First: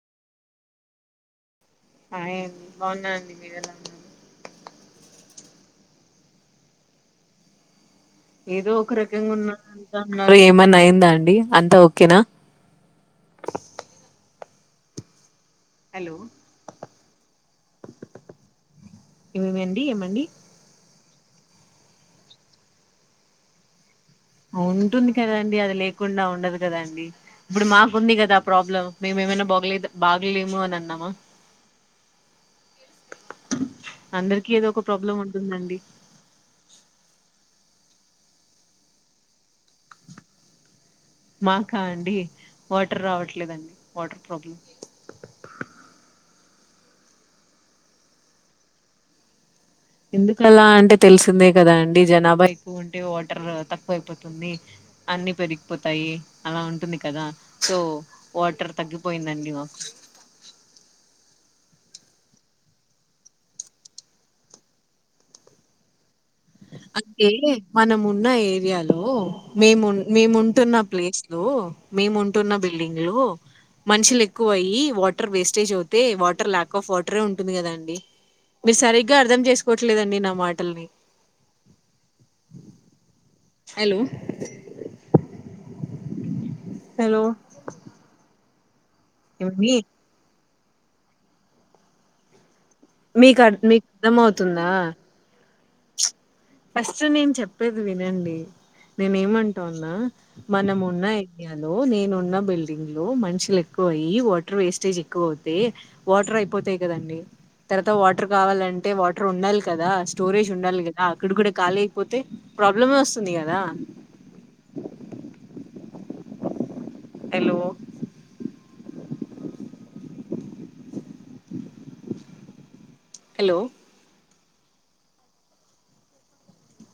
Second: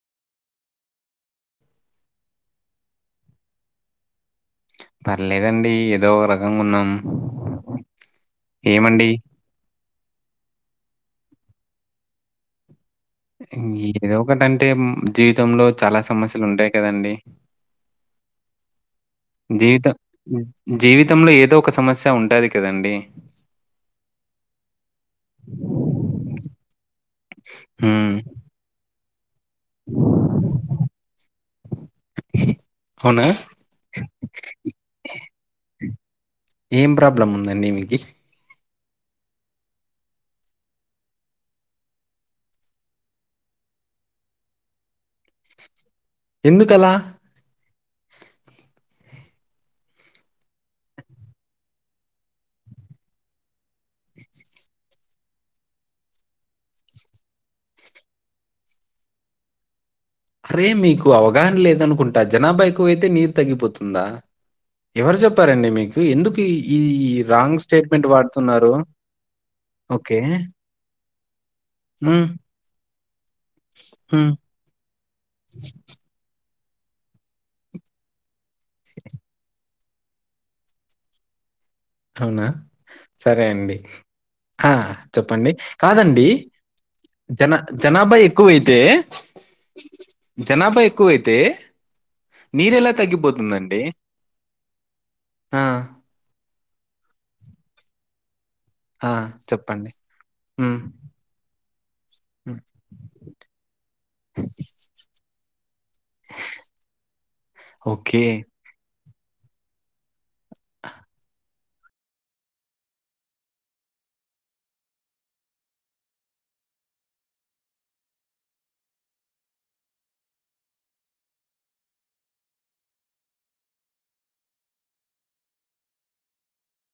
High అండి బాగున్నానండి మీరేలా ఉన్నారు పర్లేదండి ఏదో ఒక రకంగా ఉన్నాం ఏదో ఒక ఏమండి రకంగా ఉన్న అంట ఉన్నారు ఏమన్నా అయిందా అండి అంతా ఓకేనా ఏదో ఒకంటంటే జీ జీవితంలో చాలా హలో సమస్యలు ఉంటాయి కదండి ఏమేమండి జీవిత ఏమండి జీవిత తంలో ఏదో ఒక సమస్య ఉంటుంది కదండి ఉంటుంది కదండి అది లేకుండా ఉండదు కదండి ఇప్పుడు హ్మ్. మాకుంది కదా ఆ ప్రాబ్లం మేము ఏమైనా బాగోలే బాగలేము అని అన్నామా అవునా? అందరికి ఏదో ఒక ప్రాబ్లం ఉంటుందండి ప మాకా అండి వాటర్ రావట్లేదండి వాటర్ ప్రాబ్లం ఎందుకలా ఎందుకలా అంటే తెలిసిందే కదా అండి జనాభా ఎక్కువ ఉంటే వాటర్ రావు తక్కువ అయిపోతుంది అన్ని పెరిగిపోతాయి అలా ఉంటుంది కదా సో వాటర్ తగ్గిపోయిందండి మాకు అరే మీకు అవగాహన లేదనుకుంటా జనాభా ఎకువ అయితే నీరు తగ్గిపోతుందా ఎవరు చెప్పారండి మీకు ఎందుకు ఈ ఈ అంటే రాంగ్ మనము స్టేట్‌మెంట్ ఉన్న వాడుతున్నారు? ఏరియాలో ఓకే. మేముంటున్న ప్లేస్ లో మేము హ్మ్. ఉంటున్న బిల్డింగ్లో మనుషులు హ్మ్. ఎక్కువ అయ్యి వాటర్ వేస్టేజ్ అవుతే వాటర్ లాక్. ఒక వాటరే ఉంటుంది కదా అండి. మీరు సరిగ్గా అర్ధం చేసుకోవట్లేదండి నా మాటల్ని. అవునా సరే అండి హలో ఆహ్ చెప్పండి కాదండి. జనా జనాభా ఎక్కువైతే. ఇవ మీ. జనాభా ఎక్కువైతే. నీరు ఎలా మీకు అర్- తగ్గిపోతుందండి మీకు అర్థం అవుతుందా ఆహ్. ఫస్ట్ నేను చెప్పేది వినండి. ఆ! చెప్పండి. నేనేమంటూన్నా మనం హ్మ్. ఉన్న ఏరియాలో నేనున్న హ్మ్. బిల్డింగ్ లో మనుషులు ఎక్. ఎక్కువయి వాటర్ వేస్టేజ్ ఎక్కువ అవుతే వాటర్ అయిపోతాయి కదండి తర్వాత వాటర్ ఓకే. కావాలంటే వాటర్ ఉండాలి కదా స్టోరేజ్ ఉండాలి కదా ఇక్కడ కాళీ అయిపోతే ప్రాబ్లమే వస్తుంది కదా. హలో. హలో.